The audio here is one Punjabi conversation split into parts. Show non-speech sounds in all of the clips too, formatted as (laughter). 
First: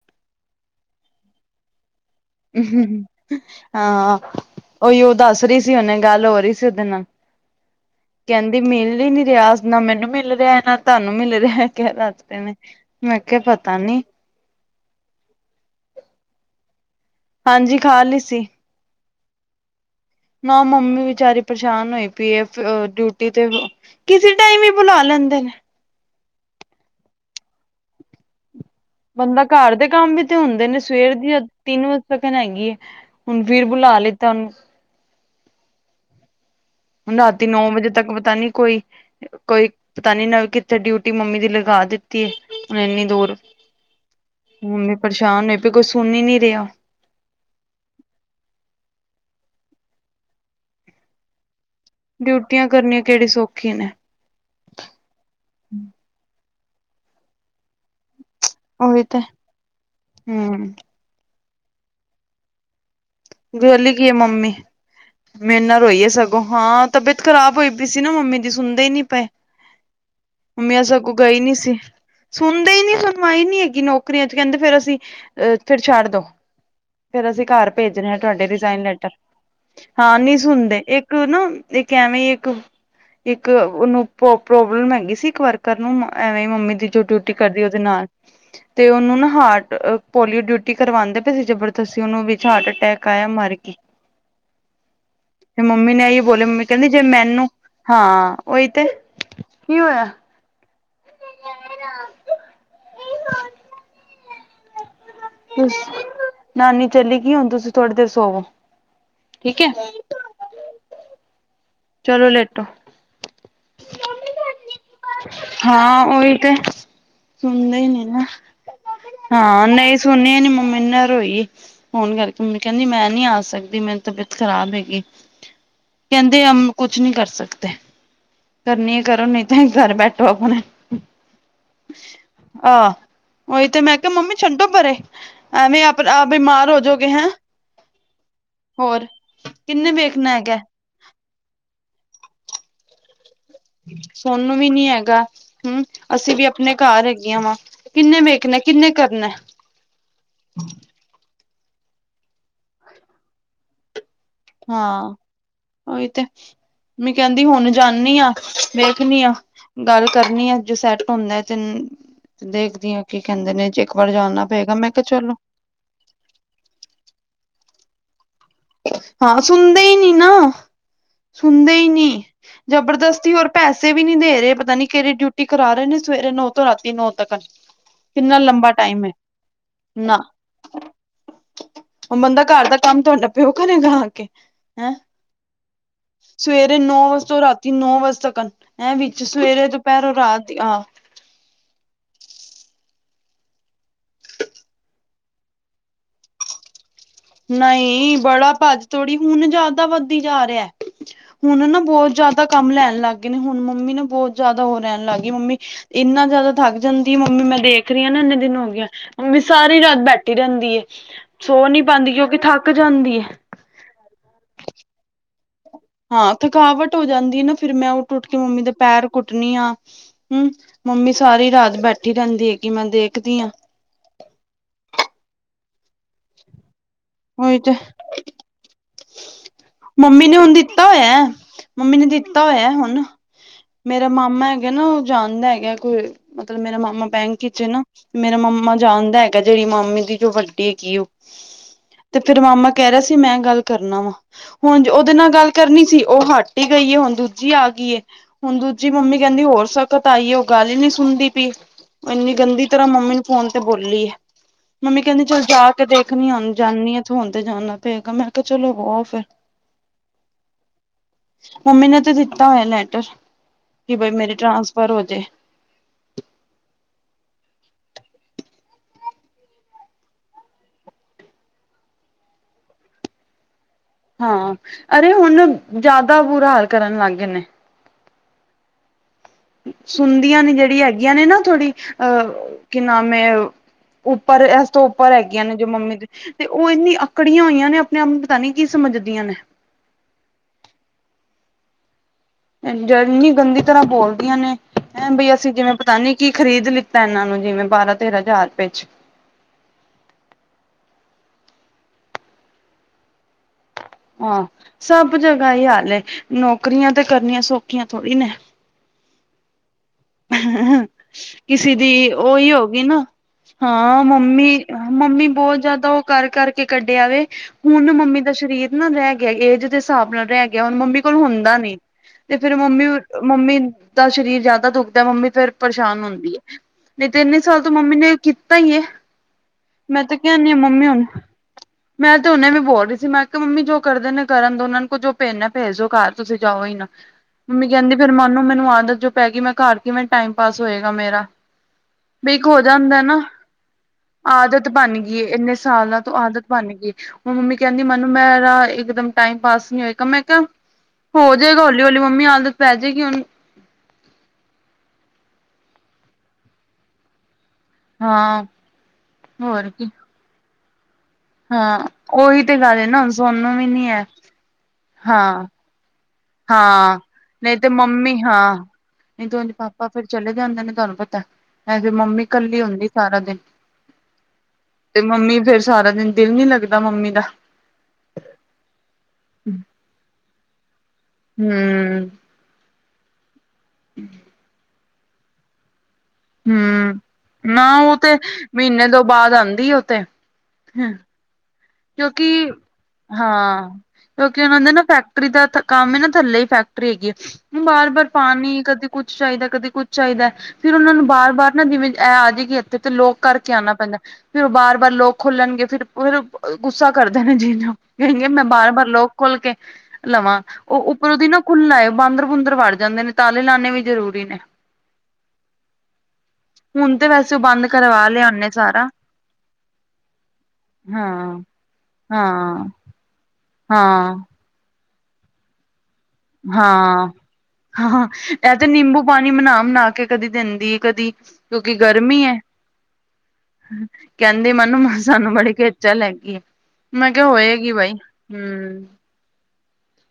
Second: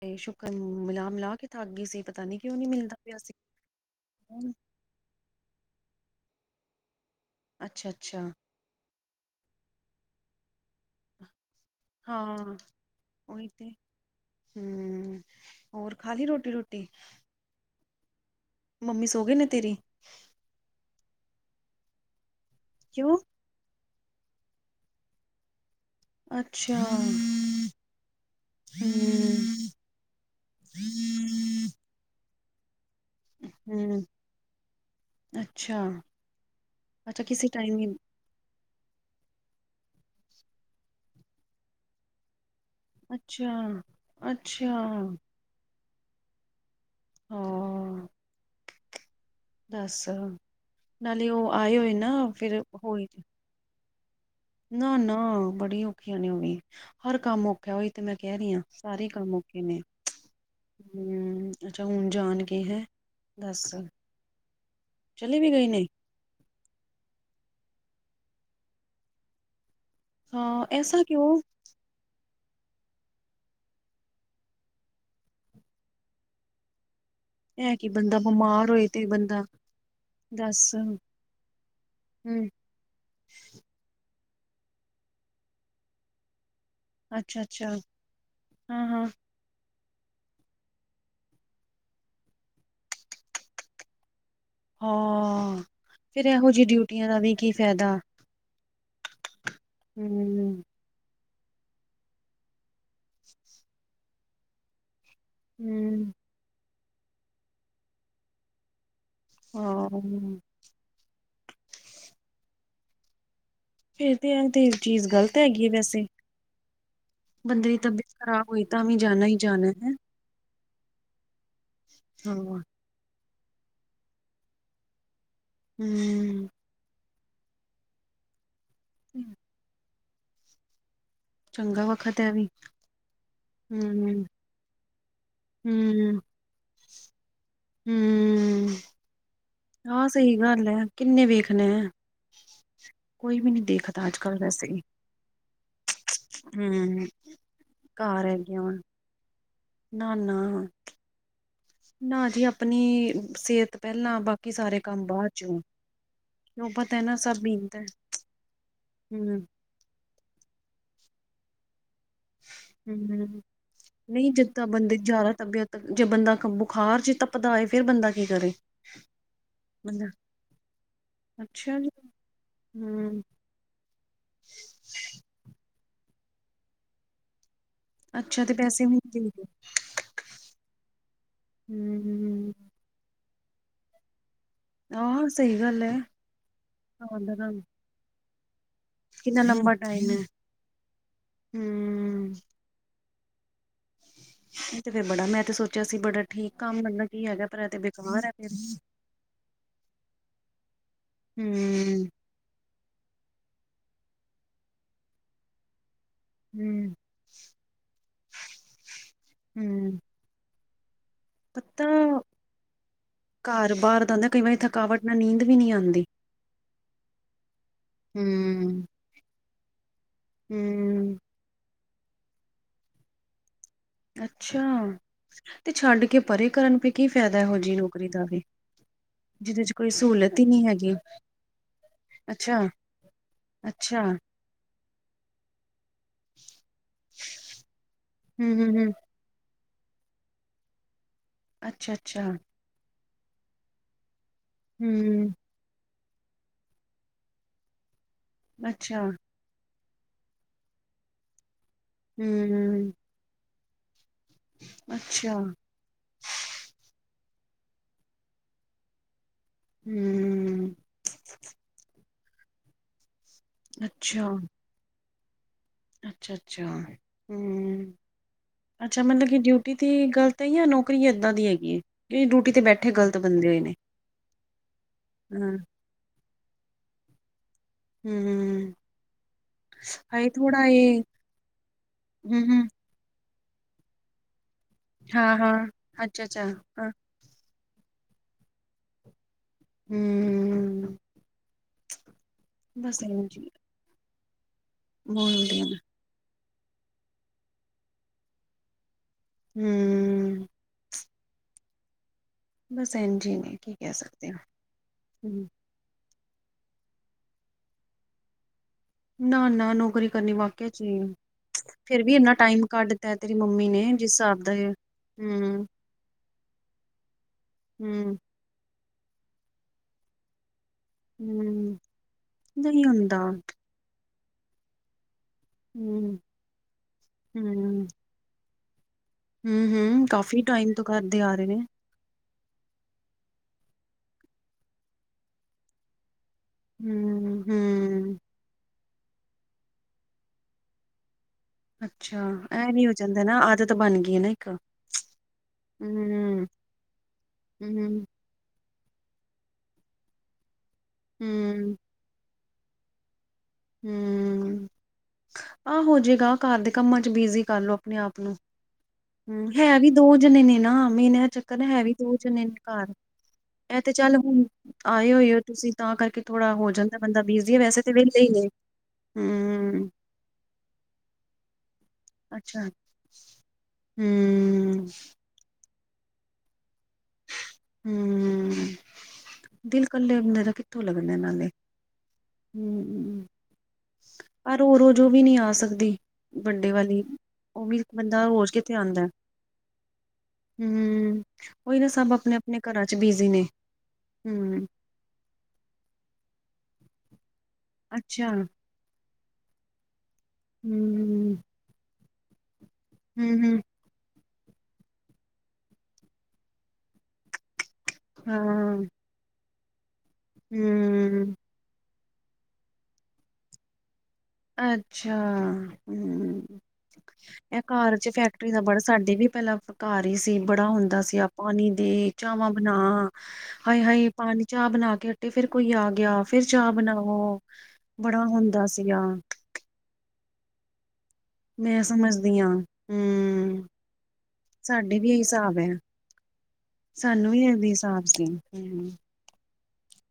ਤੇ ਸ਼ੁਕਨ ਮਿਲਾ-ਮਿਲਾ ਕੇ ਥੱਕ ਗਈ ਸੀ, ਪਤਾ ਨੀ ਕਿਉਂ ਨੀ ਮਿਲਦਾ ਪਿਆ ਸੀ ਅਂਹ, ਹਾਂ, ਫੋਨ ਉਹੀ ਉਹ ਦੱਸ ਰਹੀ ਸੀ, ਹੁਨੇ ਗੱਲ ਹੋ ਰਹੀ ਸੀ, ਉਹਦੇ ਨਾਲ। ਅੱਛਾ-ਅੱਛਾ। ਕਹਿੰਦੀ ਮਿਲ ਹੀ ਨੀ ਰਿਹਾ, ਨਾ ਮੈਨੂੰ ਮਿਲ ਰਿਹਾ ਨਾ ਧੁਹਾਨੂੰ ਮਿਲ ਰਿਹਾ ਕਿਹਾ, ਦੱਸਦੇ ਨੇ, ਹਾਂ ਮੈਂ ਕਿਹਾ, ਉਹੀ ਤੇ ਪਤਾ ਨੀ। ਹੂੰ, ਹੋਰ ਖਾਲੀ ਰੋਟੀ-ਰੁਟੀ? ਹਾਂਜੀ, ਖਾਲੀ ਸੀ। ਮੰਮੀ ਸੋ ਗਏ ਨੇ, ਤੇਰੀ? ਨਾ, ਮੰਮੀ ਵਿਚਾਰੀ ਪਰੇਸ਼ਾਨ ਹੋਈ, ਪੀਏ, ਅ ਕਿਉਂ ਡਿਊਟੀ ਤੇ ਕਿਸੇ ਟਾਈਮ ਹੀ ਬੁਲਾ ਲੈਂਦੇ ਨੇ। ਅੱਛਾ। ਬੰਦਾ ਹੂੰ-ਹੂੰ ਘਰ ਦੇ ਕੰਮ ਵੀ ਤੇ ਹੁੰਦੇ ਨੇ, ਸਵੇਰ ਦੀ ਤਿੰਨ-ਵਜੇ ਤਕਨ ਹੈਗੀ ਏ। ਹੁਣ, ਫਿਰ ਬੁਲਾ ਲਿੱਤਾ ਉਹਨੂੰ। ਅੱਛਾ! ਹੁਣ ਰਾਤੀ ਨੌ-ਵਜੇ ਤੱਕ ਪਤਾ ਨੀ, ਕੋਈ ਕੋਈ ਪਤਾ ਨੀ, ਨਵ ਕਿੱਥੇ ਡਿਊਟੀ ਮੰਮੀ ਦੀ ਲਗਾ ਦਿੱ ਤੀ ਏ, ਹੁਣ ਇੰਨੀ ਦੂਰ ਅੱਛਾ-ਅੱਛਾ ਮੰਮੀ ਪਰੇਸ਼ਾਨ ਨੇ, ਤੇ ਕੋਈ ਸੁਣ ਹੀ ਨੀ ਰਿਹਾ। ਹਾਂ, ਦੱਸ, ਨਾਲੇ ਉਹ ਆਏ ਹੋਏ ਨਾ ਫਿਰ ਓਹੀ। ਸੌਖੇ ਨੇ। ਨਾ-ਨਾ ਬੜੀ ਔਖੀਆਂ ਨੇ ਓਹ ਵੀ, ਹਰ ਕੰਮ ਔ ਖਾ, ਉਹੀ ਤੇ ਮੈਂ ਕਹਿ ਰਹੀ ਹਾਂ, ਉਹੀ ਸਾਰੇ ਤੇ ਕੰਮ ਔਖੇ ਨੇ। ਹੂੰ ਹੂੰ, ਅੱਛਾ ਹੁਣ ਜਾਣਕੇ ਹੈਂ। ਦੱਸ ਗੋਲ ਹੀ ਗਈ ਏ 'ਮੰਮੀ' ਚਲੇ ਵੀ ਮੇਰੇ ਗਏ ਨਾਲ ਨੇ ਰੋਈਏ ਸ ਹਾਂ, ਤਬਿਅਤ ਖ਼ਰਾਬ ਹੋਈ ਪਈ ਸੀ ਨਾ ਮੰਮੀ ਦੀ, ਸੁਣਦੇ ਹੀ ਨੀ ਪਏ। ਹਾਂ ਮੰਮੀਆਂ ਐਸਾ ਸਗੋ, ਕਿਉਂ ਗਈ ਨੀ ਸੀ। ਸੁਣਦੇ ਹੀ ਨੀ, ਸੁਣਵਾਈ ਨੀ ਹੈਗੀ, ਨੌਕਰੀਆਂ'ਚ ਕਹਿੰਦੇ ਫਿਰ ਅਸੀਂ, ਅਹ ਫਿਰ ਛੱਡਦੋ। ਫਿਰ ਅਸੀਂ ਘਰ ਇਹ ਕਿ ਭੇਜਣੇ ਆ, ਬੰਦਾ ਤੁਹਾਡੇ ਬਿਮਾਰ ਰਿਜ਼ਾਇਨ ਹੋਏ ਤੇ ਲੈਟਰ। ਬੰਦਾ ਹਾਂ, ਨਹੀਂ ਦੱਸ ਸੁਣਦੇ, ਇੱਕ ਨਾ ਇੱਕ ਐਵੇਂ ਇੱਕ, ਹੂੰ ਇੱਕ ਉਹਨੂੰ ਪੋ੍, ਪੈ, ਪ੍ਰੋਬਲਮ ਹੈਗੀ ਸੀ, ਇੱਕ ਵਰਕਰ ਨੂੰ ਐਵੇਂ ਮੰਮੀ ਦੀ ਰੋਟੀ-ਰੁਟੀ ਅੱਛਾ ਖਾਲੀ ਅੱਛਾ ਉਹਦੇ ਨਾਲ, ਹਾਂ ਤੇ ਹਾਂ ਉਹਨੂੰ ਨਾ ਹਾਰਟ ਪੋਲੀਓ ਡਿਊਟੀ ਕਰਵਾਂਦੇ ਪਏ ਸੀ ਜ਼ਬਰਦਸਤੀ ਉਹਨੂੰ, ਵਿੱਚ ਹਾਰਟ-ਅਟੈਕ ਆਇਆ ਮਰਗੀ। ਹਾਂ ਤੇ ਮੰਮੀ ਨੇ ਐਈ ਫੇਰ ਬੋਲਿਆ, ਇਹੋ ਮੰਮੀ ਜਿਹੀ ਕਹਿੰਦੀ ਜੇ ਡਿਊਟੀਆਂ ਦਾ ਵੀ ਮੈਨੂੰ ਕੀ ਫਾਇਦਾ ਹਾਂ ਉਹੀ ਤੇ, ਕੀ ਹੋਇਆ? ਹੂੰ (inaudible) ਹੂੰ ਨਾਨੀ ਚੱਲੀ ਗਈ, ਹਣ ਤੁਸੀਂ ਥੋੜੀ ਦੇਰ ਸੋਵੋ। ਠੀਕ ਹੈ। ਹਾਂ। ਚਲੋਂ ਲੇਟੋ। ਫੇਰ ਤੇ ਇਹ ਤੇ ਚੀਜ਼ ਗ਼ਲਤ ਹੈਗੀ ਐ ਵੈਸੇ। ਓਹੀ ਤੇ। ਬੰਦੇ ਦੀ ਸੁਣਦੇ ਹੀ ਨਹੀਂ ਤਬੀਅਤ ਨਾ, ਖ਼ਰਾਬ ਹੋਈ ਤਾਂ ਵੀ ਜਾਣਾ ਹੀ ਹਾਂ ਜਾਣਾ ਹੈ ਨਹੀਂ ਸੋਨੀਆ ਨੀ ਮੰਮੀ ਇਨ੍ਹਾਂ ਰੋਈ ਐ। ਫੋਨ ਹਾਂ ਕਰਕੇ, ਮੰਮੀ ਹੂੰ ਕਹਿੰਦੀ ਮੈਂ ਨਹੀ ਆ ਸਕਦੀ, ਮੇਰੀ ਤਬੀਅਤ ਖ਼ਰਾਬ ਹੈਗੀ। ਹੂੰ ਕਹਿੰਦੇ ਹਮ ਕੁਛ ਨੀ ਕਰ ਸਕਦੇ। ਕਰਨੀ ਆ ਕਰੋ, ਨੀ ਤੇ ਘਰ ਬੈਠੋ ਆਪਣੇ। ਚੰਗਾ ਵਖਤ ਹੈ ਵੀ ਆਹ, ਉਹੀ ਤੇ ਮੈਂ ਕਿਹਾ ਹੂੰ ਮੰਮੀ ਛੱਡੋ ਪਰੇ। ਐਵੇਂ ਆ‌ ਹੂੰ ਆਪ ਬਿਮਾਰ ਹੋਜੋਗੇ ਹੈ। ਹੂੰ, ਕਿੰਨੇ ਹਾ ਵੇਖਣਾ ਸਹੀ ਹੈਗਾ ਗੱਲ ਹੈ ਕਿੰਨੇ ਵੇਖਣੇ। ਅੱਜ ਕੱਲ ਸੁਨੂੰ ਵੀ ਵੈਸੇ ਨੀ ਹੈਗਾ, ਹੂੰ ਅਸੀਂ ਵੀ ਆਪਣੇ ਘਰ ਹੂੰ ਹੈਗੀਆਂ ਵਾ। ਕਿੰਨੇ ਵੇਖਣਾ ਕਿੰਨੇਂ ਕਰਨਾ ਨਾ ਨਾ ਨਾ ਜੀ ਆਪਣੀ ਸਿਹਤ ਪਹਿਲਾਂ, ਬਾਕੀ ਸਾਰੇ ਕੰਮ ਬਾਅਦ ਚੋਂ। ਓਹੀ ਤੇ ਕਿਉਂ ਪਤਾ ਹੈ ਮੰਮੀ ਨਾ ਸਭ ਕਹਿੰਦੀ, ਹੁਣ ਬੀਤਦਾ ਜਾਂਦੀ ਆ ਵੇਖਣੀ ਆ। ਗੱਲ ਕਰਨੀ ਐ, ਜੋ ਸੈੱਟ ਹੁੰਦਾ ਹੈ ਤੇ ਦੇਖਦੀ ਆ ਕੀ ਹੂੰ-ਹੂੰ ਕਹਿੰਦੇ ਨੇ, ਇੱਕ ਵਾਰ ਨਹੀਂ ਜਾਣਨਾ ਜਿੱਦਾਂ ਪਏਗਾ ਮੈਂ ਬੰਦੇ ਦੀ ਕਿਹਾ ਜ਼ਿਆਦਾ ਚਲੋਂ। ਤਬੀਅਤ ਜੇ ਬੰਦਾ ਕ ਬੁਖਾਰ ਚੇ ਤਪਦਾ ਹੋਏ, ਫਿਰ ਬੰਦਾ ਕੀ ਕਰੇ। ਹਾਂ ਸੁਣਦੇ ਹੀ ਬੰਦਾ ਨੀ ਨਾ। ਸੁਣਦੇ ਅੱਛਾ ਹੀ ਜੀ ਨੀ, ਹੂੰ ਜ਼ਬਰਦਸਤੀ ਹੋਰ ਪੈਸੇ ਵੀ ਨਹੀਂ ਦੇ ਰਹੇ ਪਤਾ ਨੀ ਕਿਹੜੇ ਡਿਊਟੀ ਕਰਾ ਰਹੇ ਨੇ ਸਵੇਰੇ ਨੌ ਤੋਂ ਰਾਤੀ ਨੌ ਤੱਕ। ਕਿੰਨਾ ਅੱਛਾ ਤੇ ਲੰਬਾ ਪੈਸੇ ਵੀ ਟਾਈਮ ਐ, ਨੀ ਦੇਂਦੇ ਨਾ ਹੁਣ ਬੰਦਾ ਹੂੰ ਘਰ ਦਾ ਕੰਮ ਤੁਹਾਡਾ ਪਿਉ ਕਰੇਗਾ ਆ ਕੇ। ਹੈਂ, ਆਹ ਸਹੀ ਗੱਲ ਹੈ ਸਵੇਰੇ ਨੌ ਵਜੇ ਤੋਂ ਰਾਤੀ ਨੌ ਵਜੇ ਤੱਕਨ ਹੈਂ, ਵਿੱਚ ਕਿੰਨਾ ਸਵੇਰੇ ਲੰਬਾ ਟਾਈਮ ਦੁਪਹਿਰੋਂ ਹੈ ਰਾਤ ਹੀ ਆ। ਹੂੰ ਇਹ ਤੇ ਫੇਰ ਬੜਾ, ਮੈਂ ਤੇ ਸੋਚਿਆ ਸੀ ਬੜਾ ਠੀਕ ਕੰਮ ਮੈਨੂੰ ਕੀ ਹੈਗਾ, ਪਰ ਇਹ ਤੇ ਬੇਕਾਰ ਐ ਫੇਰ। ਥੋੜੀ ਹੁਣ ਜ਼ਿਆਦਾ ਵੱਧਦੀ ਜਾ ਰਿਹਾ, ਹੁਣ ਨਾ ਬਹੁਤ ਹੂੰ-ਹੂੰ ਜ਼ਿਆਦਾ ਤਾਂ ਕੰਮ ਲੈਣ ਲੱਗ ਗਏ ਨੇ, ਹੁਣ ਮੰਮੀ ਨਾ ਬਹੁਤ ਜ਼ਿਆਦਾ ਉਹ ਰਹਿਣ ਲੱਗ ਗਈ, ਮੰਮੀ ਇਨਾ ਜ਼ਿਆਦਾ ਥੱਕ ਜਾਂਦੀ ਆ, ਮੰਮੀ ਮੈਂ ਦੇਖ ਰਹੀ ਆ ਨਾ ਇੰਨੇ ਦਿਨ ਹੋ ਗਿਆ, ਮੰਮੀ ਸਾਰੀ ਹੂੰ, ਰਾਤ ਬੈਠ ਰਹਿੰਦੀ ਐ, ਸੋ ਨੀ ਪਤਾ ਪਾਉਂਦੀ ਕਿਉਂਕਿ ਥੱਕ ਜਾਂਦੀ ਐ। ਘਰ ਬਾਹਰ ਦਾ ਆਦਾ ਕਈ ਵਾਰੀ ਥਕਾਵਟ ਨਾਲ ਨੀਂਦ ਵੀ ਨਹੀਂ ਆਂਦੀ। ਹਾਂ, ਥਕਾਵਟ ਹੋ ਜਾਂਦੀ ਨਾ, ਫਿਰ ਮੈਂ ਉਠ ਉਠ ਕੇ ਮੰਮੀ ਦੇ ਹੂੰ, ਪੈਰ ਕੁੱਟਣੀ ਆ। ਹੂੰ, ਮੰਮੀ ਸਾਰੀ ਰਾਤ ਬੈਠੀ ਰਹਿੰਦੀ ਹੈਗੀ ਕਿ ਮੈਂ ਦੇਖਦੀ ਆ। ਅੱਛਾ, ਤੇ ਛੱਡ ਕੇ ਪਰੇ ਕਰਨ ਫੇ ਕੀ ਫਾਇਦਾ ਇਹੋ ਉਹੀ ਤੇ ਜੀ ਨੌਕਰੀ ਦਾ ਵੀ। ਜਿਹਦੇ ਚ ਕੋਈ ਮੰਮੀ ਨੇ ਸਹੂਲਤ ਹੀ ਹੁਣ ਨਹੀਂ ਦਿੱਤਾ ਹੈਗੀ, ਹੋਇਆ। ਮੰਮੀ ਨੇ ਅੱਛਾ। ਅੱਛਾ ਮੰਮਾ ਹੈਗਾ ਨਾ, ਉਹ ਜਾਣਦਾ ਹੈਗਾ ਕੋਈ ਮਤਲਬ ਮੇਰਾ ਮਾਮਾ ਬੈਂਕ ਵਿਚ ਨਾ, ਮੇਰਾ ਹੂੰ, ਹੂੰ, ਮਾਮਾ ਹੂੰ। ਜਾਣਦਾ ਹੈਗਾ, ਜਿਹੜੀ ਮਾਮੀ ਦੀ ਜੋ ਵੱਡੀ ਹੈਗੀ ਉਹ ਅੱਛਾ, ਤੇ ਅੱਛਾ, ਫੇਰ ਮਾਮਾ ਕਹਿ ਰਿਹਾ ਸੀ, ਮੈਂ ਗੱਲ ਕਰਨਾ ਵਾ, ਹੁਣ ਉਹਦੇ ਨਾਲ ਹੂੰ, ਗੱਲ ਕਰਨੀ ਸੀ ਉਹ ਹੱਟ ਹੀ ਗਈ ਏ, ਹੁਣ ਦੂਜੀ ਆ ਗਈ ਹੁਣ ਦੂਜੀ ਅੱਛਾ, ਮੰਮੀ ਕਹਿੰਦੀ ਹੋਰ ਸਖ਼ਤ ਅਈ ਏ ਉਹ ਗੱਲ ਹੀ ਨਹੀਂ ਸੁਣਦੀ ਪਈ। ਇੰਨੀ ਗੰਦੀ ਤਰ੍ਹਾਂ ਹੂੰ, ਮੰਮੀ ਨੂੰ ਫੋਨ ਤੇ ਬੋਲੀ ਹੈ, ਮੰਮੀ ਕਹਿੰਦੀ ਅੱਛਾ। ਚੱਲ ਜਾ ਕੇ ਦੇਖਣੀ ਆ ਹੁਨ ਜਾਂਣੀ ਆ ਤੇ ਹੁਣ ਜਾਣਾ ਪਏਗਾ, ਮੈਂ ਕਿਹਾ ਚਲੋ ਆਓ ਫਿਰ ਹੂੰ, ਮੰਮੀ ਨੇ ਤਾਂ ਦਿੱਤਾ ਹੋਇਆ, ਲੈਟਰ ਕਿ ਬਈ ਅੱਛਾ, ਮੇਰੀ ਟਰਾਂਸਫਰ ਹੋ ਜਾਵੇ। ਅੱਛਾ, ਅੱਛਾ ਹੂੰ, ਅੱਛਾ ਮਤਲਬ ਕਿ ਡਿਊਟੀ ਦੀ ਗਲਤ ਹੈ, ਜਾਂ ਨੌਕਰੀ ਇੱਦਾਂ ਦੀ ਹੈਗੀ ਹੈ। ਕਿ ਰੂਟੀ ਤੇ ਬੈਠੇ ਗਲਤ ਬੰਦੇ ਹੋਏ ਨੇ, ਹਾਂ ਅਰੇ ਹੁਣ ਹਾਂ, ਜ਼ਿਆਦਾ ਬੁਰਾ ਹਾਲ ਕਰਨ ਲੱਗ ਜਾਂਏ ਨੇ। ਹੂੰ, ਸੁਣਦੀਆਂ ਨੇ ਜਿਹੜੀ ਹੈਗੀਆਂ, ਨੇ ਨਾ ਥੋੜ੍ਹੀ ਅਹ ਕੀ ਨਾਮ ਹੈ। ਉੱਪਰ ਇਸ ਤੋਂ ਉੱਪਰ ਹੈਗੀਆਂ, ਨੇ ਜੋ ਮੰਮੀ ਦੇ ਤੇ ਉਹ ਇੰਨੀ ਕੜੀਆਂ ਹੋਈਆਂ, ਨੇ ਆਪਣੇ ਆਪ ਨੂੰ ਪਤਾ ਨੀ ਕੀ ਸਮਝਦੀਆਂ ਨੇ। ਹੂੰ, ਇੰਨੀ ਗੰਦੀ ਤਰ੍ਹਾਂ ਬੋਲਦੀਆਂ ਨੇ ਹੈਂ, ਬਈ ਅਸੀਂ ਬੋਲਦੇ ਆ ਜਿਵੇਂ ਪਤਾ ਨੀ ਕੀ ਖਰੀਦ ਲਿੱਤਾ ਇਹਨਾਂ ਨੂੰ ਜਿਵੇਂ, ਬਾਰਾਂ ਤੇਰਾਂ ਹਜ਼ਾਰ ਰੁਪਏ ਚ ਹੂੰ, ਬਸ ਐਨ ਜੀ ਨੇ ਕੀ, ਕਹਿ ਸਕਦੇ ਹਾਂ ਸਭ ਹਮ ਜਗ੍ਹਾ ਹੀ ਹਾਲ, ਨੌਕਰੀਆਂ ਤੇ ਕਰਨੀਆਂ ਸੌਖੀਆਂ ਥੋੜ੍ਹੀ ਨੇ। ਨਾ-ਨਾ ਨੌਕਰੀ, ਕਰਨੀ ਵਾਕਿਆ ਚ ਕਿਸੇ ਫੇਰ ਦੀ ਵੀ ਇੰਨਾ ਉਹੀ ਟਾਈਮ ਹੋਗੀ ਨਾ ਕੱਢਤਾ ਤੇਰੀ ਮੰਮੀ ਨੇ ਹਾਂ ਜਿਸ ਹਿਸਾਬ ਦਾ, ਮੰਮੀ ਮੰਮੀ ਬਹੁਤ ਹਮ ਜਿਆਦਾ ਉਹ ਕਰ ਕਰਕੇ ਕੱਢਿਆ, ਆਵੇ ਹੁਣ ਹਮ ਮੰਮੀ ਦਾ ਸਰੀਰ ਨਾ ਰਹਿ ਗਿਆ, ਏਜ ਦੇ ਹਿਸਾਬ ਨਾਲ ਰਹਿ ਗਿਆ ਹੁਣ ਮੰਮੀ ਹੁੰਦਾ ਨੀ ਹਮ ਤੇ ਫੇਰ ਨਹੀਂ ਹੁੰਦਾ ਮੰਮੀ-ਮੰਮੀ ਦਾ ਸਰੀਰ ਜਿਆਦਾ ਦੁਖਦਾ ਮੰਮੀ ਫੇਰ ਪਰੇਸ਼ਾਨ ਹਮ ਹੁੰਦੀ ਹੈ, ਨਹੀਂ ਤੇ ਇੰਨੇ ਸਾਲ ਤੋਂ ਮੰਮੀ ਨੇ ਕੀਤਾ ਹੀ। ਮੈਂ ਹੂੰ-ਹੂੰ, ਤਾਂ ਕਾਫੀ ਕਹਿਣੀ ਆ ਟਾਈਮ ਤੋਂ ਮੰਮੀ ਹੁਣ ਕਰਦੇ ਆ ਰਹੇ ਨੇ। ਮੈਂ ਤੇ ਉਹਨੇ ਵੀ ਬੋਲ ਰਹੀ ਸੀ, ਮੈਂ ਕਿਹਾ ਮੰਮੀ ਜੋ ਕਰਦੇ ਨੇ ਕਰਨ ਦੋ ਉਹਨਾਂ ਕੋਲ ਜੋ ਪੇਜਨਾ ਭੇਜੋ ਦੋ ਘਰ, ਤੁਸੀਂ ਜਾਓ ਹੀ ਨਾ, ਹਮ ਮੰਮੀ ਕਹਿੰਦੀ ਫਿਰ ਹਮ ਮਨੂੰ ਮੈਨੂੰ ਆਦਤ ਜੋ ਪੈਗੀ, ਮੈਂ ਕਰਰ ਕੇ ਮੈਂ ਟਾਈਮ ਪਾਸ ਹੋਏਗਾ ਮੇਰਾ। ਅੱਛਾ ਬ ਇੱਕ ਹੋ ਇਹ ਜਾਂ ਵੀ ਹੁੰਦਾ, ਨਾ ਜਾਂਦਾ ਆਦਤ ਬਣ ਗਈ ਹੈ ਨਾ ਇੱਕ ਆਦਤ ਬਣ ਗਈਏ ਇੰਨੇ ਸਾਲਾਂ ਤੋਂ ਆਦਤ। ਹਮ ਬਣ ਗਈ, ਹੁਣ ਮੰਮੀ ਕਹਿੰਦੀ ਹਮ ਮੈਨੂੰ ਮੇਰਾ ਇਕਦਮ ਟਾਈਮ ਪਾਸ ਨਹੀਂ ਹੋਏਗਾ ਮੈਂ ਕਿਹਾ। ਹੋ ਜਾਏਗਾ ਹੂੰ, ਹੌਲੀ-ਹੌਲੀ ਮੰਮੀ ਆਦਤ ਪੈ ਜਾਏਗੀ, ਹੁਣ--' ਹੂੰ ਆਹ ਹੋਜਏਗਾ, ਘਰ ਦੇ ਕੰਮਾਂ ਚ ਬਿਜੀ ਕਰ ਲਓ। ਆਪਣੇ ਆਪ ਨੂੰ ਹਾਂ ਹੂੰ ਹੋਰ ਹੈ ਕੀ ਵੀ ਦੋ ਜਣੇ ਨੇ ਨਾ ਮੇਨ, ਚੱਕਰ ਨਾ ਹਾਂ ਹੈ, ਵੀ ਦੋ ਉਹੀ ਜਨੇ ਨੇ ਤੇ ਗੱਲ ਏ ਘਰ ਨਾ ਹੁਣ ਸੋਨੂੰ ਵੀ ਇਹ ਨੀ ਤੇ ਹੈ। ਚੱਲ ਹੁਣ ਆਏ ਹੋਏ ਹੋ ਹਾਂ ਤੁਸੀਂ ਤਾਂ ਕਰਕੇ ਥੋੜਾ ਹੋ ਹਾਂ ਜਾਂਦਾ ਬੀਜੀ ਨਹੀਂ ਤੇ ਵੈਸੇ ਤਾਂ ਮੰਮੀ ਵਿਹਲੇ ਹੀ ਨੇ, ਹਾਂ ਨਹੀਂ ਤਦੇ ਪਾਪਾ ਹੂੰ। ਫੇਰ ਚਲੇ ਜਾਂਦੇ ਨੇ ਤੁਹਾਨੂੰ ਪਤਾ ਹੈ। ਮੰਮੀ ਕੱਲੀ ਅੱਛਾ ਹੁੰਦੀ ਐ, ਸਾਰਾ ਦਿਨ ਹੂੰ, ਤੇ ਮੰਮੀ ਫੇਰ ਸਾਰਾ ਦਿਨ ਦਿਲ ਨੀ ਲੱਗਦਾ, ਮੰਮੀ ਦਾ ਹੂੰ, ਦਿਲ ਕੱਲੇੰ ਬੰਦੇ ਦਾ ਕਿੱਥੋਂ ਲੱਗਦਾ ਨਾਲੇ, ਹੂੰ ਹੂੰ, ਪਰ ਉਹੋ ਰੋਜ ਵੀ ਨਹੀ ਆ ਸਕਦੀ। ਵੱਡੇ ਹੂੰ, ਵਾਲੀ ਉਹ ਵੀ ਨਾ ਇੱਕ ਤੇ ਬੰਦਾ ਰੋਜ਼ ਕਿਥੇ ਮਹੀਨੇ ਤੋਂ ਆਦਾ। ਬਾਅਦ ਆਂਦੀ ਉਹ ਤੇ ਹੂੰ, ਉਹੀ ਨਾ ਸਭ ਕਿਉਂਕਿ ਆਪਣੇ ਆਪਣੇ ਘਰਾਂ ਚ ਬਿਜੀ ਨੇ, ਹਾਂ, ਕਿਉਂਕਿ ਉਹਨਾਂ ਹੂੰ, ਦੇ ਨਾ ਫੈਕਟਰੀ ਦਾ ਕੰਮ ਹੀ ਨਾ ਥੱਲੇ ਹੀ ਫੈਕਟਰੀ ਹੈਗੀ ਆ। ਬਾਰ ਬਾਰ ਅੱਛਾ, ਪਾਣੀ ਕਦੀ, ਕੁੱਛ ਚਾਹੀਦਾ ਕਦੇ ਕੁੱਛ ਚਾਹੀਦਾ, ਫਿਰ ਉਹਨਾਂ ਨੂੰ ਬਾਰ ਹੂੰ, ਬਾਰ ਨਾ ਜਿਵੇਂ ਇਹ ਆ ਜਾਏਗੀ। ਤੇ ਲੋਕ ਕਰਕੇ ਹੂੰ-ਹੂੰ, ਆਣਾ ਪੈਂਦਾ, ਫਿਰ ਉਹ ਬਾਰ ਬਾਰ ਲੋਕ ਖੋਲਣਗੇ ਫਿਰ ਫਿਰ ਗੁੱਸਾ ਕਰਦੇ ਨੇ ਜੀਨ ਕਏ ਮੈਂ ਬਾਰ ਹਾਂ, ਬਾਰ ਲੋਕ ਖੋਲ ਕੇ, ਲਵਾਂ ਉਹ ਉੱਪਰ ਉਹਦੀ ਹੂੰ। ਨਾ ਖੁੱਲ੍ਹਾ, ਬਾਂਦਰ ਬੂੰਦਰ ਵੜ ਜਾਂਦੇ ਨੇ ਤਾਲੇ ਲਾਉੇ ਵੀ ਜ਼ਰੂਰੀ ਨੇ ਅੱਛਾ ਹੂੰ, ਹੁਣ ਤੇ ਵੈਸੇ ਉਹ ਇਹ ਬੰਦ ਘਰ ਚ ਕਰਵਾ ਫੈਕਟਰੀ ਲਿਆਨੇ ਦਾ ਬੜ ਸਾਰਾ ਸਾਡੇ ਵੀ ਪਹਿਲਾਂ ਘਰ ਹੀ ਸੀ, ਬੜਾ ਹੁੰਦਾ ਸੀ, ਹਾਂ ਆਪਾਂ ਪਾਣੀ ਦੇ ਚਾਵਾਂ ਹਾਂ ਬਣਾ ਹਾਏ-ਹਾਏ ਹਾਂ ਪਾਣੀ ਚਾਹ ਬਣਾ ਕੇ ਹਟੇ, ਫੇਰ ਕੋਈ ਆ ਗਿਆ। ਫਿਰ ਚਾਹ ਹਾਂ- ਬਣਾਓ ਹਾਂ ਬੜਾ ਇਹ ਤੇ ਹੁੰਦਾ ਸੀਗਾ ਨਿੰਬੂ ਪਾਣੀ ਬਨਾ ਬਨਾ ਕੇ ਕਦੀ ਦਿੰਦੀ ਕਦੀ ਮੈਂ ਸਮਝਦੀ ਹਾਂ ਹਮ ਕਹਿੰਦੀ ਮੈਨੂੰ ਸਾਨੂੰ ਬੜੀ ਹਿਸਾਬ ਹੈ ਖੇਚਲ ਹੈਗੀ ਏ। ਮੈਂ ਕਿਹਾ ਸਾਨੂੰ ਵੀ ਇਹਦਾ ਹੋਏਗੀ ਬਾਈ ਹਿਸਾਬ ਸੀ ਹੂੰ,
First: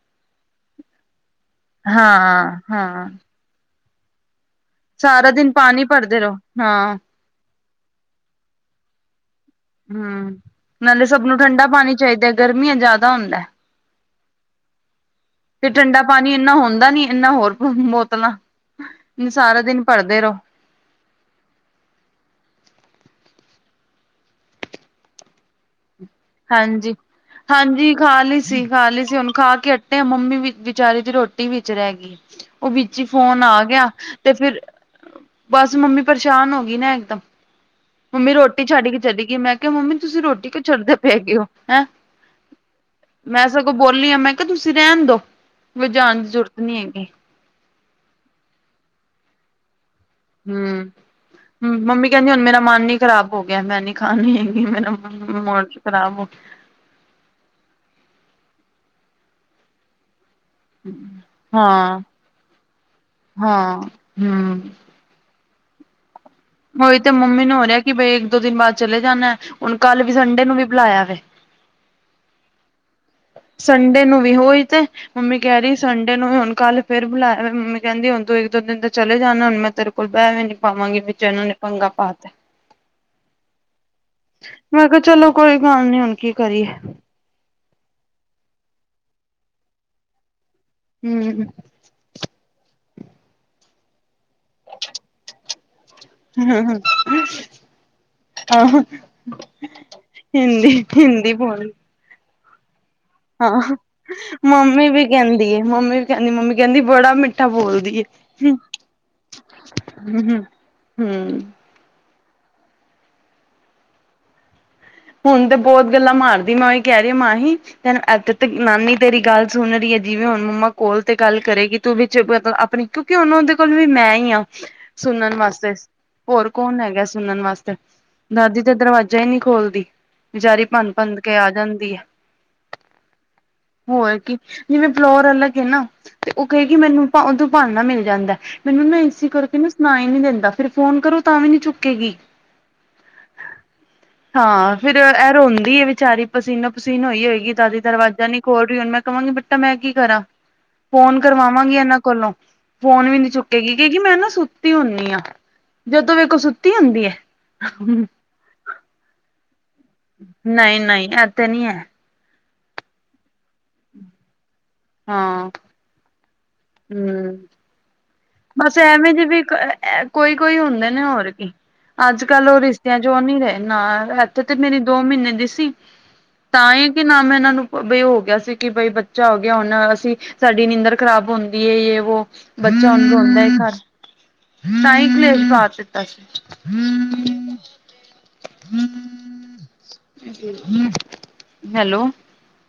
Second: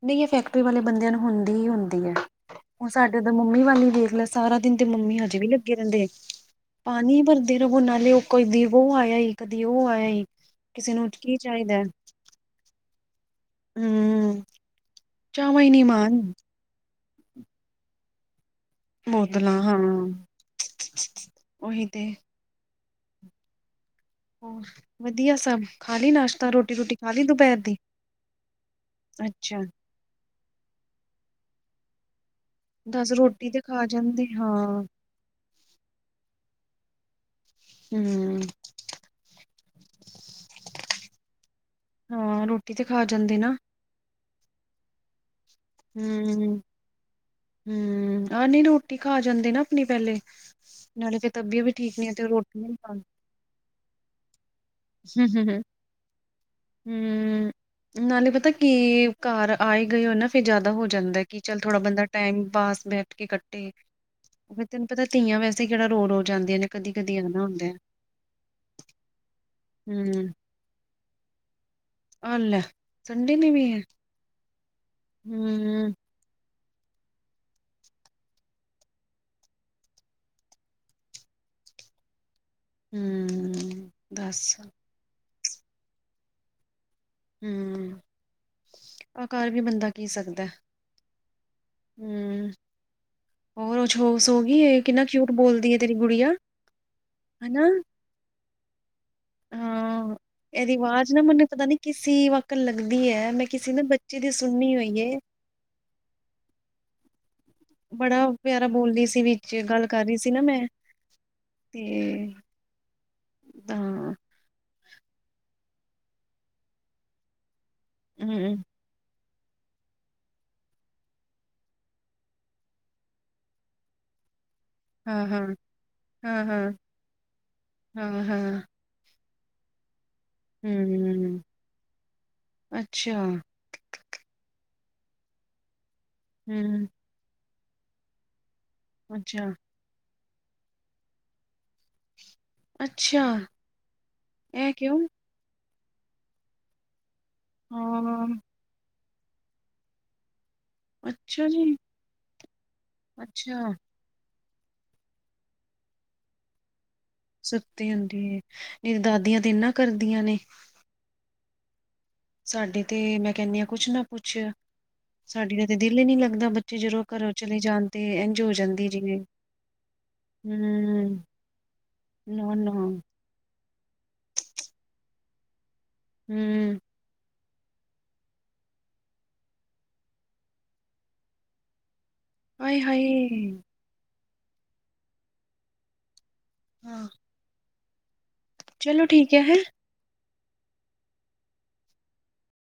ਨਹੀਂ ਇਹ ਫੈਕਟਰੀ ਵਾਲੇ ਬੰਦਿਆਂ ਨੂੰ ਹੁੰਦੀ ਹੀ ਹੁੰਦੀ ਏ। ਹਾਂ ਹੁਣ ਹਾਂ ਸਾਡੇ ਉਦਰ ਮੰਮੀ ਵਾਲੀ ਵੇਖ ਲੈ ਸਾਰਾ ਦਿਨ ਤੇ ਮੰਮੀ ਸਾਰਾ ਹਜੇ ਵੀ ਦਿਨ ਲੱਗੇ ਪਾਣੀ ਰਹਿੰਦੇ ਐ ਭਰਦੇ ਰਹੋ ਹੈਗੇ ਹਾਂ ਪਾਣੀ ਭਰ ਦੇਨ ਹੋਨਾਂ ਉਹ ਕਦੇ ਵੋ ਆਇਆ ਈ ਕਦੇ ਉਹ ਆਇਆ ਈ ਹਮ ਕਿਸੇ ਨਾਲੇ ਨੂੰ ਸਭ ਕੀ ਠੰਡਾ ਚਾਹੀਦਾ। ਪਾਣੀ ਚਾਹੀਦਾ ਗਰਮੀਆਂ ਚ ਜ਼ਿਆਦਾ ਹੁੰਦਾ। ਹਮ ਤੇ ਠੰਡਾ -ਪਾਣੀ ਇੰਨਾ ਹੁੰਦਾ ਨੀ ਇਨਾ ਹੋਰ ਬੋਤਲਾਂ ਬੋਤਲਾਂ ਸਾਰਾ ਹਾਂ ਦਿਨ ਭਰਦੇ ਰਹੋ ਉਹੀ ਤੇ। ਵਧੀਆ ਸਭ ਖਾਲੀ ਨਾਸ਼ਤਾ? ਰੋਟੀ ਹਾਂਜੀ ਰੂਟੀ ਖਾ ਲਈ ਦੁਪਹਿਰ ਦੀ -ਹਾਂਜੀ ਖਾ ਲਈ ਸੀ, ਖਾ ਲਈ ਸੀ ਹੁਣ ਅੱਛਾ ਖਾਕੇ ਤੇ ਮੰਮੀ ਵੀ ਵਿਚਾਰੀ ਦੀ ਰੋਟੀ ਵਿੱਚ ਰਹਿ ਗਈ। ਉਹ ਵਿੱਚ ਹੀ ਦੱਸ ਫੋਨ ਰੋਟੀ ਤੇ ਆ ਖਾ ਗਿਆ ਜਾਂਦੇ ਤੇ ਫਿਰ ਹਾਂ ਬਸ ਮੰਮੀ ਪਰੇਸ਼ਾਨ ਹੋ ਗਈ ਨਾ ਇਕਦਮ ਮੰਮੀ ਹੂੰ ਰੋਟੀ ਛੱਡ ਕੇ ਚਲੇ‌ ਗਈ ਮੈਂ ਕਿਹਾ ਮੰਮੀ ਤੁਸੀਂ ਰੋਟੀ ਕੁ ਛੱਡਦੇ ਪੈ ਗਏ ਹੋ ਹੈਂ? ਹਾਂ ਰੋਟੀ ਤੇ ਖਾ ਜਾਂਦੇ ਮੈਂ ਨਾ। ਸਗੋਂ ਬੋਲੀ ਆ ਮੈਂ ਕਿਹਾ ਤੁਸੀਂ ਰਹਿਣ ਦੋ ਵੀ ਜਾਣ ਦੀ ਜ਼ਰੂਰਤ ਨੀ ਹੈਗੀ। ਹਮ ਆਹ ਨਹੀਂ ਰੋਟੀ ਖਾ ਜਾਂਦੇ ਨਾ ਆਪਣੀ ਪਹਿਲੇ ਨਾਲੇ ਫਿਰ ਤਬੀਅਤ ਹਮ ਵੀ ਠੀਕ ਮੰਮੀ ਨੀ ਤੇ ਕਹਿੰਦੀ ਹੁਣ ਮੇਰਾ ਰੋਟੀ ਮਨ ਨੀ ਖਰਾਬ ਹੋ ਗਿਆ। ਮੈਂ ਨੀ ਖਾਣੀ ਹੈਗੀ ਮੇਰਾ ਮਨ ਹਮ ਮਣ ਚ ਖਰਾਬ ਹਮ ਨਾਲੇ ਪਤਾ ਕੀ ਏ, ਘਰ ਆਏ ਗਏ ਹੋ ਨਾ ਫੇਰ ਜ਼ਿਆਦਾ ਹੋ ਜਾਂਦਾ ਹੈ ਕਿ ਚੱਲ ਥੋੜਾ ਹਾਂ ਬੰਦਾ ਟਾਈਮ ਪਾਸ ਬੈਠ ਕੇ ਹਾਂ ਕੱਟੇ ਹਮ ਤੈਨੂੰ ਪਤਾ ਧੀਆਂ ਵੈਸੇ ਹੀ ਕਿਹੜਾ ਰੋਜ -ਰੋਜ ਹੋਹੀ ਤੇ ਮੰਮੀ ਨੂੰ ਹੋ ਰਿਹਾ ਕਿ ਬਈ ਇੱਕ ਦੋ ਦਿਨ ਬਾਅਦ ਚਲੇ ਜਾਣਾ ਹੁਣ ਕੱਲ ਵੀ ਹੂੰ ਸੰਡੇ ਨੂੰ ਵੀ ਬੁਲਾਇਆ ਵੇ। ਆ ਲੈ। ਸੰਡੇ ਨੇ ਵੀ ਹੈ ਸੰਡੇ ਨੂੰ ਵੀ ੳਹੀ ਤੇ ਮੰਮੀ ਕਹਿ ਰਹੀ ਹੂੰ, ਸੰਡੇ ਨੂੰ ਹੁਣ ਕੱਲ ਫਿਰ ਬੁਲਾਇਆ ਮੰਮੀ ਕਹਿੰਦੀ ਹੁਣ ਤੂੰ ਇਕ ਦੋ ਦਿਨ ਤਕ ਚਲੇ ਜਾਣਾ ਹੁਣ ਮੈਂ ਤੇਰੇ ਕੋਲ ਬਹਿ ਵੀ ਨੀ ਪਾਵਾਂਗੀ। ਜੇ ਇਹਨਾਂ ਨੇ ਪੰਗਾ ਪਾਤਾ ਹਮ ਮੈਂ ਕਿਹਾ ਚਲੋ ਕੋਈ ਗੱਲ ਨੀ ਹੁਣ ਕੀ ਕਰੀਏ? ਹਮ ਕਰ ਵੀ ਬੰਦਾ ਕੀ ਸਕਦਾ? ਹਮ ਹਮ ਹੋਰ ਉਹ ਸੋ ਗਈ ਏ ਕਿੰਨਾ ਕਿਊਟ ਬੋਲਦੀ ਹੈ ਤੇਰੀ ਗੁੜੀਆ ਹਨਾ। ਆਹੋ ਹਾਂ। ਇਹਦੀ ਹਿੰਦੀ ਆਵਾਜ਼ ਨਾ ਹਿੰਦੀ ਮੈਨੂੰ ਪਤਾ ਬੋਲ ਨੀ ਕਿਸੇ ਵਕਤ ਵਕਤ ਲੱਗਦੀ ਹੈ ਮੈਂ ਕਿਸੇ ਨਾ ਬੱਚੇ ਦੀ ਸੁਣਨੀ ਹੋਈ ਏ। ਹੁੰਦੀ ਹੈ ਮੰਮੀ। ਕਹਿੰਦੀ ਮੰਮੀ ਕਹਿੰਦੀ ਬੜਾ ਮਿੱਠਾ। ਬੋਲਦੀ ਏ ਬੜਾ ਪਿਆਰਾ ਬੋਲ ਰਹੀ ਸੀ ਵਿੱਚ ਗੱਲ ਕਰ ਰਹੀ ਹਮ ਸੀ ਨਾ ਮੈਂ। ਹਮ ਤੇ ਤਾਂ, ਹੁਣ ਤੇ ਬਹੁਤ ਗੱਲਾਂ ਮਾਰਦੀ, ਮੈਂ ਉਹੀ ਕਹਿ ਰਹੀ ਮਾਹੀ ਤੇ ਇਦ ਤ ਹੂੰ ਨਾਨੀ ਤੇਰੀ ਗੱਲ ਸੁਣ ਰਹੀ ਏ, ਜਿਵੇਂ ਹੁਣ ਮੰਮਾ ਕੋਲ ਤੇ ਗੱਲ ਕਰੇਗੀ ਤੂੰ ਵੀ ਵਿਚ ਕਿਉਂਕਿ ਉਹਨਾਂ ਦੇ ਕੋਲ ਵੀ ਮੈਂ ਹੀ ਹਾਂ। (inaudible) ਹਾਂ ਸੁਣਨ ਹਾਂ ਵਾਸਤੇ ਹਾਂ ਹੋਰ ਹਾਂ ਕੌਣ ਹੈਗਾ ਸੁਣਨ ਵਾਸਤੇ? ਹਾਂ ਹਾਂ ਦਾਦੀ ਤੇ ਦਰਵਾਜ਼ਾ ਹੀ ਨਹੀਂ ਖੋਲਦੀ। ਬਚਾਰੀ ਭੰਨ- ਭੰਨ ਕੇ ਹੂੰ ਆ ਜਾਂਦੀ ਏ। ਅੱਛਾ ਹੋਰ ਕੀ ਜਿਵੇਂ ਫਲੋਰ ਅਲੱਗ ਨਾ ਤੇ ਉਹ ਕਹੇ ਕਿ ਹੂੰ ਮੈਨੂੰ ਉਦੋਂ ਭਾਨਾ ਮਿਲ ਜਾਂਦਾ। ਮੈਨੂੰ ਨਾ ਇਸੇ ਅੱਛਾ ਕਰਕੇ ਨਾ ਸੁਣਾਈ ਨੀ ਦਿੰਦਾ ਫਿਰ ਫੋਨ ਕਰੋ ਨਾ ਕਰੋ ਤਾਂ ਵੀ ਕਹੇਗੀ। ਅੱਛਾ ਇਹ ਹਾਂ। ਫਿਰ ਕਿਉਂ ਇਹ ਰੋਂਦੀ ਹੈ ਵਿਚਾਰੀ ਪਸੀਨੋ- ਪਸੀਨੋ ਹੀ ਹੋਏਗੀ ਦਾਦੀ ਹਾਂ ਦਰਵਾਜ਼ਾ ਨੀ ਖੋਲ ਦੀ। ਫਿਰ ਮੈਂ ਕਹਾਂਗੀ ਬੇਟਾ ਮੈਂ ਕੀ ਕਰਾਂ। ਫੋਨ ਅੱਛਾ ਜੀ ਕਰਵਾਵਾਂਗੀ ਇਹਨਾਂ ਕੋਲੋਂ, ਫੋਨ ਵੀ ਨੀ ਅੱਛਾ ਚੁੱਕੇਗੀ। ਕਹੇਗੀ ਕੀ ਮੈਂ ਨਾ ਸਕੂਲ ਸੁੱਤੀ ਹੁੰਨੀ ਆ। ਜਦੋਂ ਵੇਖੋ ਸੁੱਤੀ ਹੁੰਦੀ ਆ। ਸੁੱਤੀ ਹੁੰਦੀ ਦਾਦੀਆਂ ਤੇ ਨਾ ਨਹੀਂ ਨਹੀਂ ਇਥੇ ਨਹੀਂ ਹੈ। ਸਾਡੇ ਤੇ ਮੈਂ ਕਹਿੰਦੀ ਹਾਂ ਕੁਛ ਨਾ ਕੁੱਛ। ਹਾਂ ਸਾਡੀ ਦਾ ਤੇ ਦਿਲ ਹੀ ਨੀ ਲੱਗਦਾ। ਤੇ ਜਦੋਂ ਘਰੋਂ ਹਮ ਚਲੇ ਜਾਂਦੀ ਏ। ਹੋ ਬਸ ਐਵੇਂ ਜੇ ਵੀ ਆ, ਆ ਕੋਈ- ਕੋਈ ਹੁੰਦੇ ਨੇ ਹੂੰ ਹੋਰ ਕੀ। ਅੱਜ ਕੱਲ ਨਾ ਉਹ ਨਾ ਰਿਸ਼ਤਿਆਂ ਉਹ ਨੀ ਰਹੇ ਨਾ। ਇੱਥੇ ਤੇ ਮੇਰੀ ਦੋ ਮਹੀਨੇ ਦੀ ਸੀ। ਹੂੰ ਤਾਂ ਕਿ ਨ ਮੈਂ ਇਹਨਾਂ ਨੂੰ ਬਈ ਹੋ ਗਿਆ ਸੀ ਕਿ ਬਈ ਬੱਚਾ ਹੋ ਗਿਆ। ਹੁਣ ਅਸੀਂ ਸਾਡੀ ਨੀਂਦਰ ਖ਼ਰਾਬ ਹੁੰਦੀ ਹੈ। ਜੇ ਵੋ ਆਏ! ਬੱਚਾ ਹਾਏ! ਹੁਣ ਰੋਂਦਾ ਹੈ ਘਰ ਤਾਂ ਹੀ ਕਲੇਸ਼ ਪਾ ਦਿੱਤਾ ਸੀ। ਹਾਂ ਚਲੋ ਠੀਕ ਐ। ਹੈਲੋ,